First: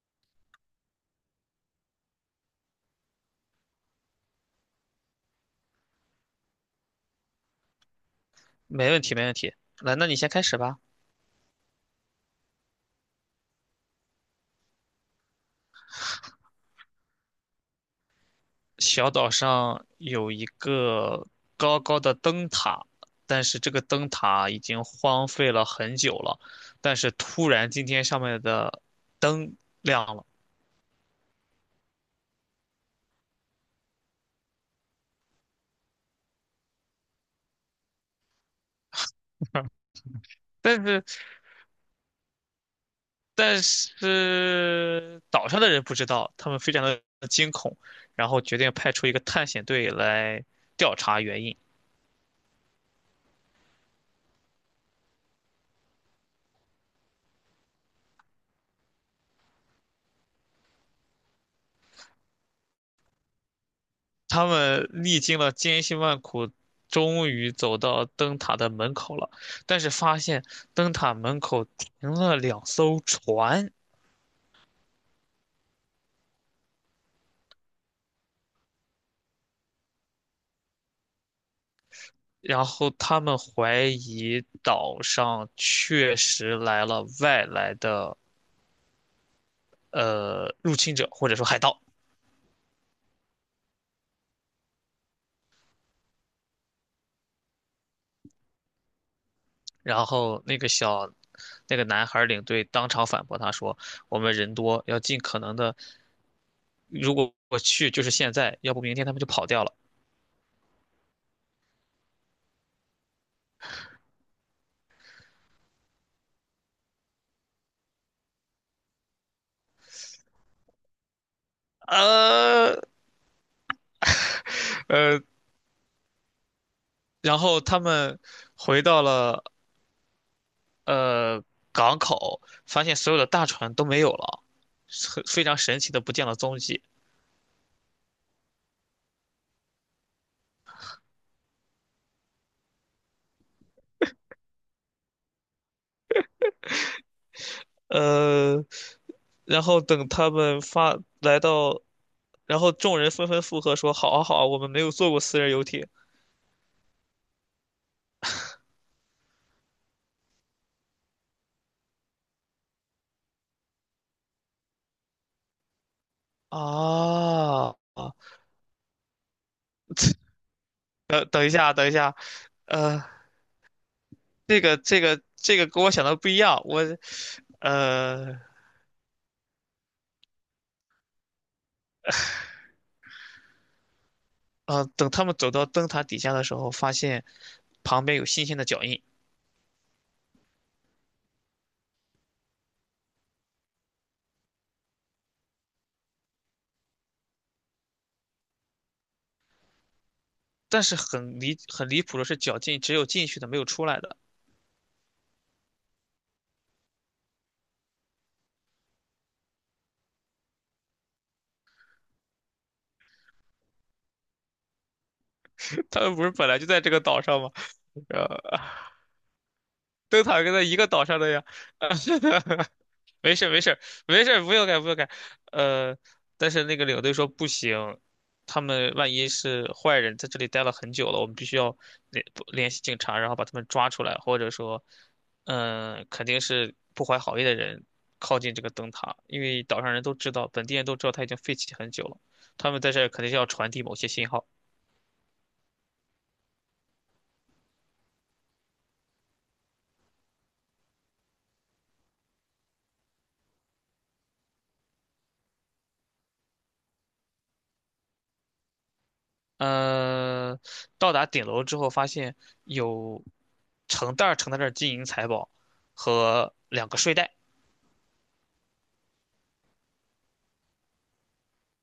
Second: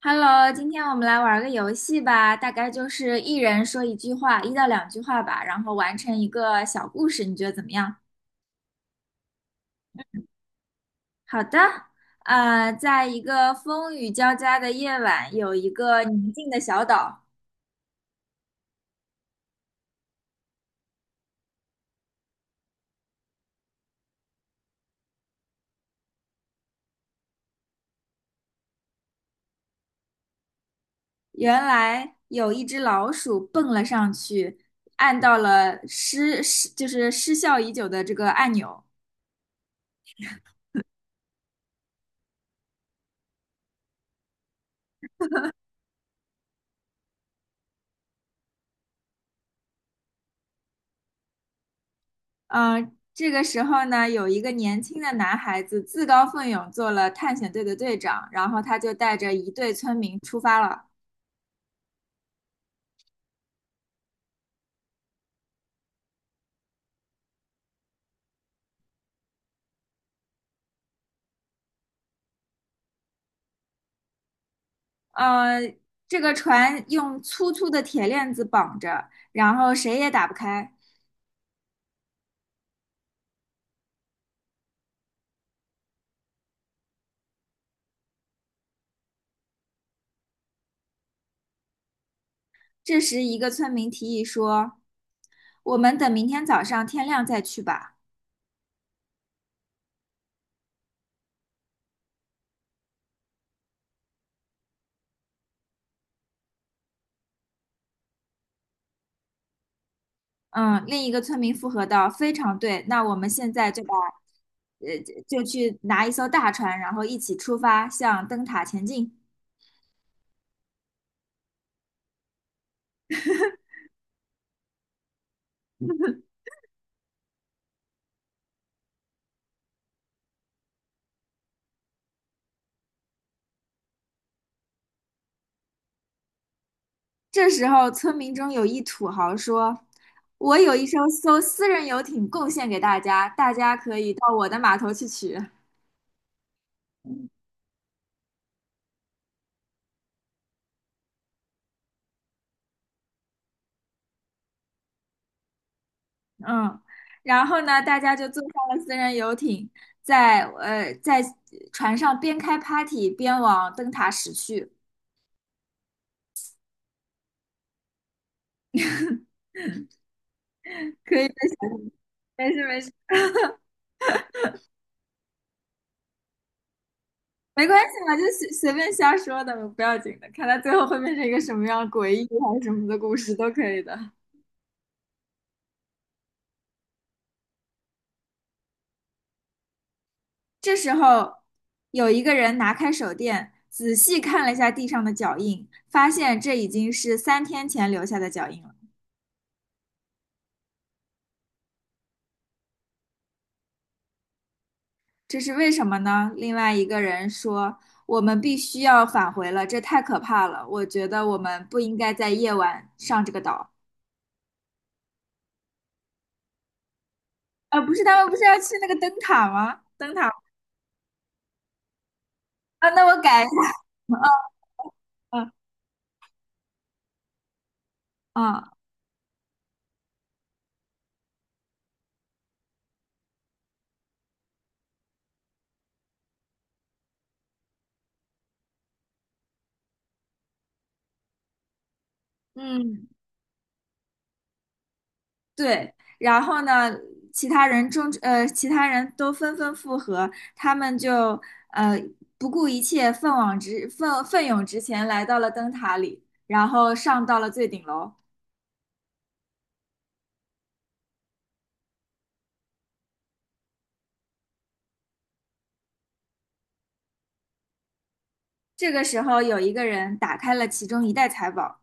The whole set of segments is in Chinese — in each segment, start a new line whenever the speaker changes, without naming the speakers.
Hello，今天我们来玩个游戏吧，大概就是一人说一句话，一到两句话吧，然后完成一个小故事，你觉得怎么样？
没问题，没问题。来，那你先开始吧。
好的，在一个风雨交加的夜晚，有一个宁静的小岛，
小岛上有一个高高的灯塔，但是这个灯塔已经荒废了很久了。但是突然今天上面的灯亮了，
原来有一只老鼠蹦了上去，按到了就是失效已久的这个按钮，
但是但是岛上的人不知道，他们非常的惊恐，然后决定派出一个探险队来调查原因。
嗯，这个时候呢，有一个年轻的男孩子自告奋勇做了探险队的队长，然后他就带着一队村民出发了。
他们历经了千辛万苦，终于走到灯塔的门口了，但是发现灯塔门口停了两艘船，
呃，这个船用粗粗的铁链子绑着，然后谁也打不开。
然后他们怀疑岛上确实来了外来的入侵者或者说海盗，
这时，一个村民提议说：“我们等明天早上天亮再去吧。”
然后那个小。那个男孩领队当场反驳他说：“我们人多，要尽可能的，如果我去就是现在，要不明天他们就跑掉了。”
嗯，另一个村民附和道：“非常对，那我们现在呃，就去拿一艘大船，然后一起出发，向灯塔前进。”
呃呃，然后他们回到了呃港口，发现所有的大船都没有了，很非常神奇的不见了踪迹。
这时候，村民中有一土豪说：“我有一艘私人游艇贡献给大家，大家可以到我的码头去取。”
呃，然后等他们发来到，然后众人纷纷附和说：“好啊，好啊，我们没有坐过私人游艇
嗯，然后呢，大家就坐上了私人游艇，在船上边开 party 边往灯塔驶去。
啊。”
可
呃
以，
等一下，等一下，
没事没事，
呃，这个跟我想的不一样，我，
没关系嘛，就
呃
随便瞎说的，不要紧的。看他最后会变成一个什么样诡异还是什么的故事都可以的。
等他们走到灯塔底下的时候，发现旁边有新鲜的脚印，
这时候，有一个人拿开手电，仔细看了一下地上的脚印，发现这已经是三天前留下的脚印了。
但是很离谱的是，脚进只有进去的，没有出来的。
这是为什么呢？另外一个人说：“我们必须要返回了，这太可怕了。我觉得我们不应该在夜晚上这个岛。”
他们不是本来就在这个岛上吗？
啊，不是，他们不是要
呃，
去那个灯塔吗？灯
灯
塔。
塔跟在一个岛上的呀。
啊，那我
没
改
事
一
儿没事
下。
儿没事儿，不用改不用改。
嗯
呃，但是那个领队说不行，他
嗯
们万一是坏人，在这里待了很久了，我们必须要联不联系警察，然后把他们抓出来，或者说，嗯、肯定是不怀好意的人靠近这个灯塔，因为岛上人都知道，本地人都知道它已经废弃很久了，他们在这
嗯。
儿肯定是要传递某些信号。
对，然后呢，其他人都纷纷附和，他们就呃不顾一切，奋勇直前，来到了灯塔里，然后上到了最顶楼。
呃，到达顶楼之后，发现有成袋儿成袋儿的金银财宝和两个睡袋。
这个时候，有一个人打开了其中一袋财宝，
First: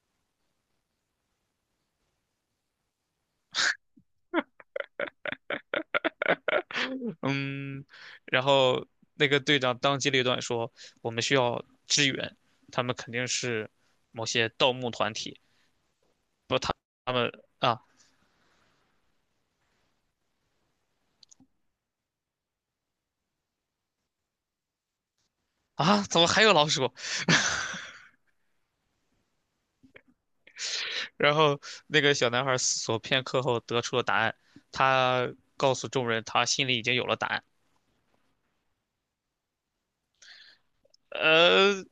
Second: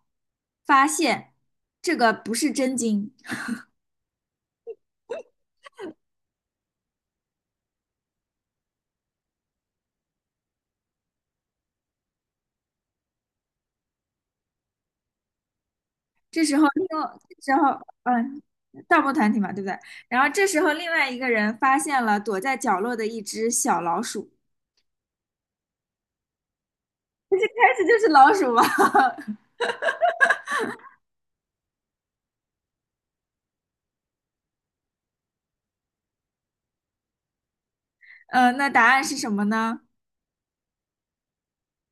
发现这个不是真金。
嗯，然后那个队长当机立断说，我们需要支援，他们肯定是某些盗墓团体，
这时
不，
候
他
另，
他们
这时候
啊
嗯，盗墓团体嘛，对不对？然后这时候，另外一个人发现了躲在角落的一只小老鼠，
啊，怎么还有老鼠？
但是就是老鼠嘛。
然后那个小男孩思索片刻后得出了答案，他告诉众人，他心里已经有了答案。
那答案是什么呢？
呃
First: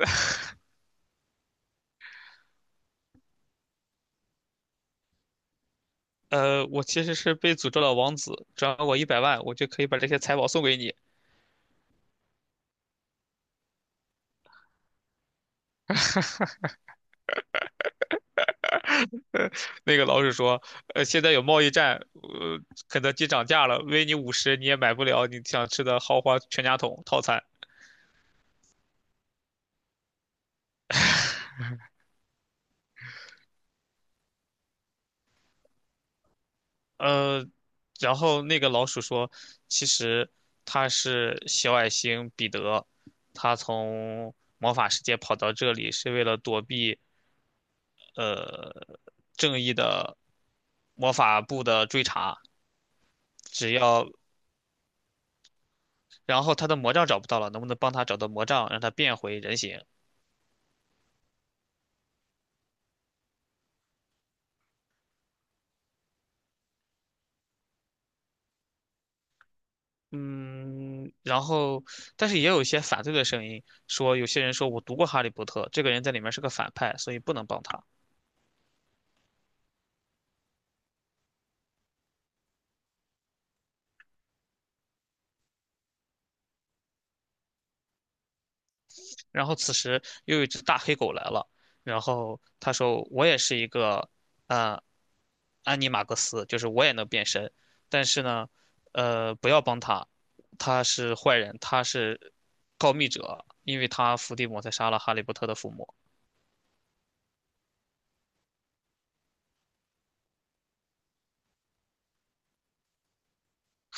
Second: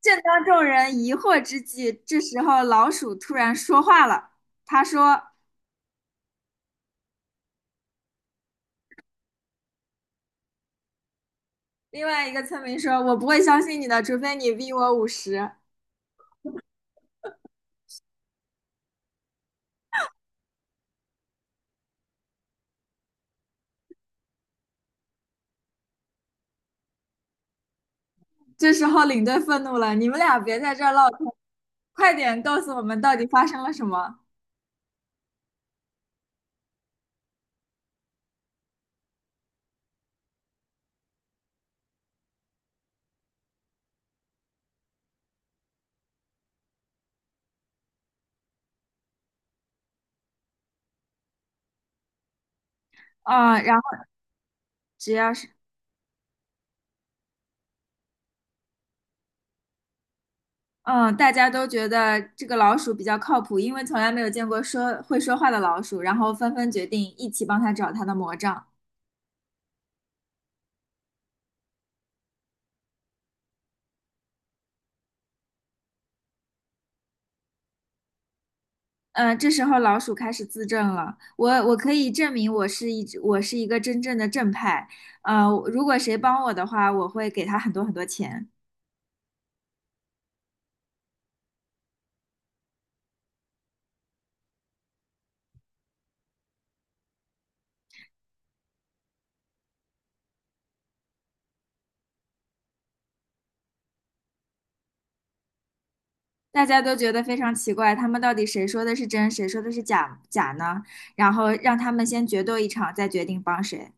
正当众人疑惑之际，这时候老鼠突然说话了。他说：
我其实是被诅咒的王子，只转我一百万，我就可以把这些财宝送给你。
“另外一个村民说，我不会相信你的，除非你逼我50。”
那个老鼠说，现在有贸易战，呃，肯德基涨价了，微你五十你也买不了你想吃的豪华全家桶套餐。
这时候领队愤怒了：“你们俩别在这儿唠嗑，快点告诉我们到底发生了什么。”
呃，然后那个老鼠说，其实他是小矮星彼得，他从魔法世界跑到这里是为了躲避呃正义的魔法部的追查，
啊，
只
然后
要
只要是
然后他的魔杖找不到了，能不能帮他找到魔杖，让他变回人形？
嗯，大家都觉得这个老鼠比较靠谱，因为从来没有见过说会说话的老鼠，然后纷纷决定一起帮他找他的魔杖。
嗯，但是也有一些反对的声音，说有些人说我读过《哈利波特》，这个人在里面是个反派，所以不能帮他。
嗯，这时候老鼠开始自证了。我可以证明我是一个真正的正派。呃，如果谁帮我的话，我会给他很多很多钱。
然后此时又有一只大黑狗来了，然后他说我也是一个，呃，安妮马克斯，就是我也能变身，但是呢，不要帮他，他是坏人，他是告密者，因为他伏地魔才杀了哈利波特的父母。
大家都觉得非常奇怪，他们到底谁说的是真，谁说的是假呢？然后让他们先决斗一场，再决定帮谁。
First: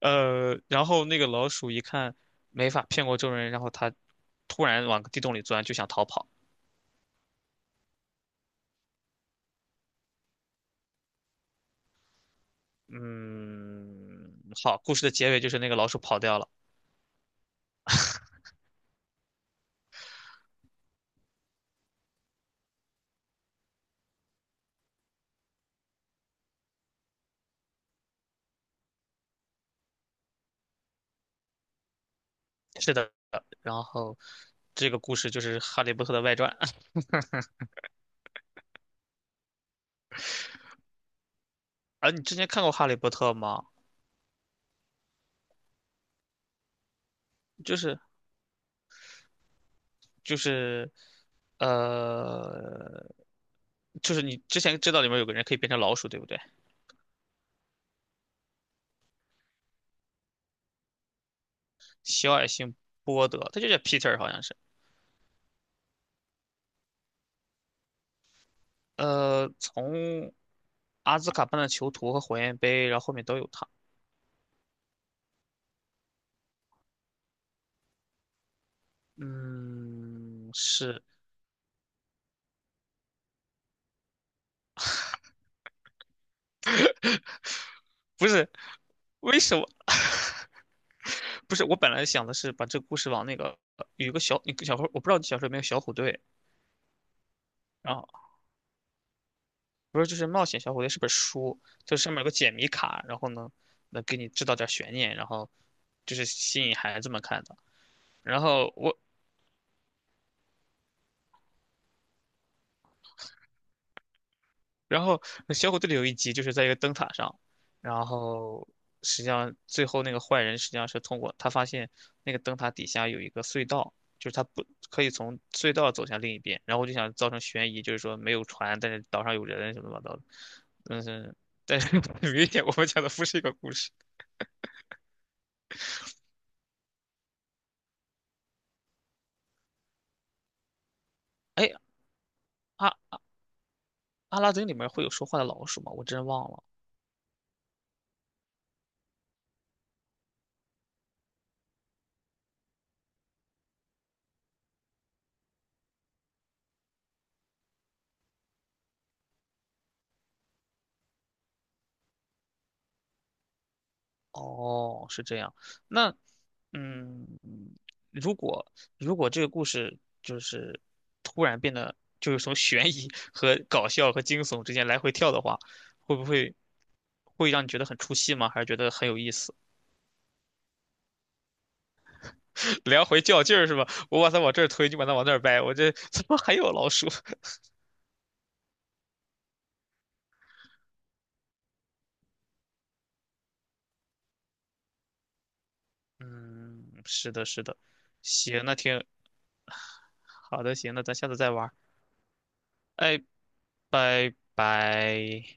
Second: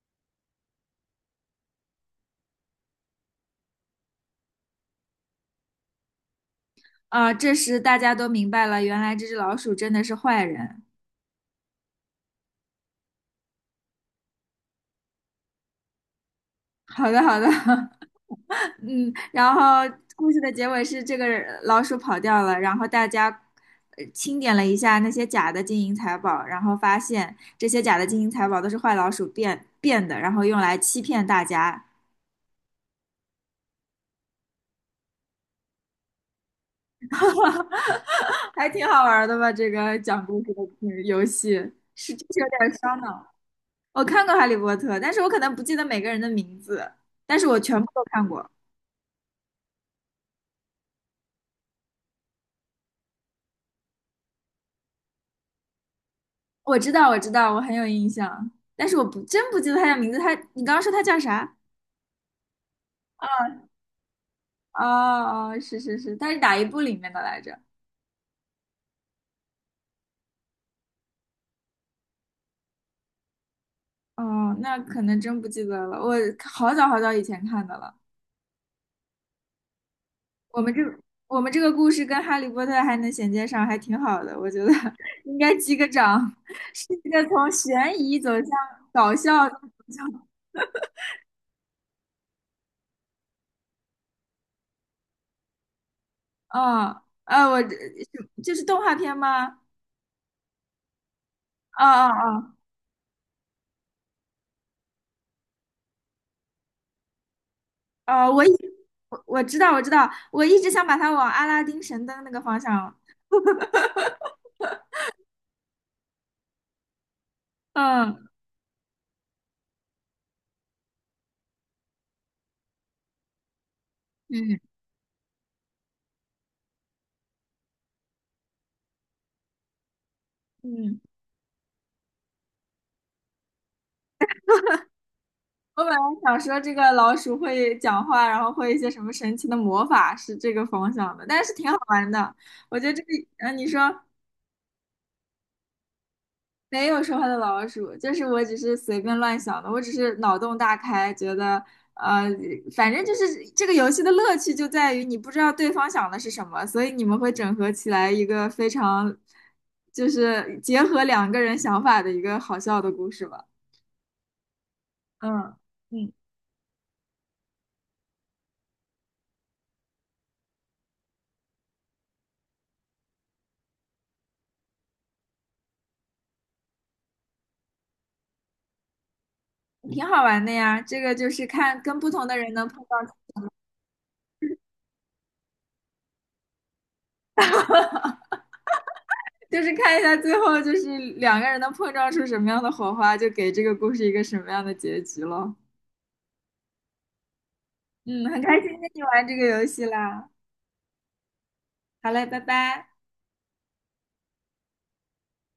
然后那个老鼠一看没法骗过众人，然后它突然往地洞里钻，就想逃跑。
这时大家都明白了，原来这只老鼠真的是坏人。
嗯，好，故事的结尾就是那个老鼠跑掉了。
好的，好的，嗯，然后故事的结尾是这个老鼠跑掉了，然后大家清点了一下那些假的金银财宝，然后发现这些假的金银财宝都是坏老鼠变的，然后用来欺骗大家，
是的，然后这个故事就是《哈利波特》的外传。
还挺好玩儿的吧？这个讲故事的嗯游戏
啊，
是
你
就
之
是有
前看
点
过《哈利
烧
波
脑。
特》吗？
我看过《哈利波特》，但是我可能不记得每个人的名字，但是我
就
全部
是
都看过。
就是，呃，就是你之前知道里面有个人可以变成老鼠，对不对？
我知道，我知道，我很有印象，但是我不真不记得他叫名字。他，你刚刚说他叫啥？
小矮星波德，他就叫 Peter，好像是。
哦哦，是是是，它是哪一部里面的来着？
从阿兹卡班的囚徒和火焰杯，然后后面都有他。
哦，那可能真不记得了，我好早好早以前看的了。
嗯，
我们这
是
我们这个故事跟《哈利波特》还能衔接上，还挺好的，我觉得 应该击个掌。是一个从悬疑
不
走
是？
向搞
为
笑的
什么？
走向，
不是，我本来想的是把这个故事往那个有一个小，一个小伙，我不知道你小时候有没有小虎队，
嗯，呃，我这
然后
这是动画片吗？
不是就是冒险小虎队是本书，
哦
就上面有个解
哦
谜卡，然后呢能给你制造点悬念，然后就是吸引孩子们看的。
哦，哦，
然后我
我知道我知道，我一直想把它往阿拉丁神灯那个方向，
然后小虎队里有一集就是在一个灯塔上，然
嗯
后实际上最后那个坏人实际上是通过他发现那个灯塔底下有一个隧道，就是他
嗯
不可以从隧道走向另一边，然后我就想造成悬疑，就是说没有船，但是岛上有人什么乱七八糟的，
嗯。
但是但是 很明显我们讲的不是一个故事。
我本来想说这个老鼠会讲话，然后会一些什么神奇的魔法，是这个方向的，但是挺
哎，
好玩的。我觉得这个，
阿
你说
阿拉丁里面会有说话的老鼠吗？我真忘了。
没有说话的老鼠，就是我只是随便乱想的，我只是脑洞大开，觉得，呃，反正就是这个游戏的乐趣就在于你不知道对方想的是什么，所以你们会整合起来一个非常，就是结合两个人想法的一个好笑的故事吧。
哦，是这样。
嗯。嗯，
那，嗯，如果如果这个故事就是突然变得就是从悬疑 和搞笑和惊悚之间来回跳的话，会不会会让你觉得很出戏吗？还是觉得很有意思？
挺好玩的呀，这个就是看跟不同的人能碰
来
到。
回较劲儿是吧？我把它往这儿推，你把它往那儿掰，我这 怎么还有老鼠？
就是看一下最后就是两个人能碰撞出什么样的火花，就给这个故事一个什么样的结局咯。
嗯，是的，是的。
嗯，很开
行，
心
那
跟你
挺
玩这个游戏啦。
好的，行，那咱下次再玩儿。
好嘞，拜拜。
哎，拜拜。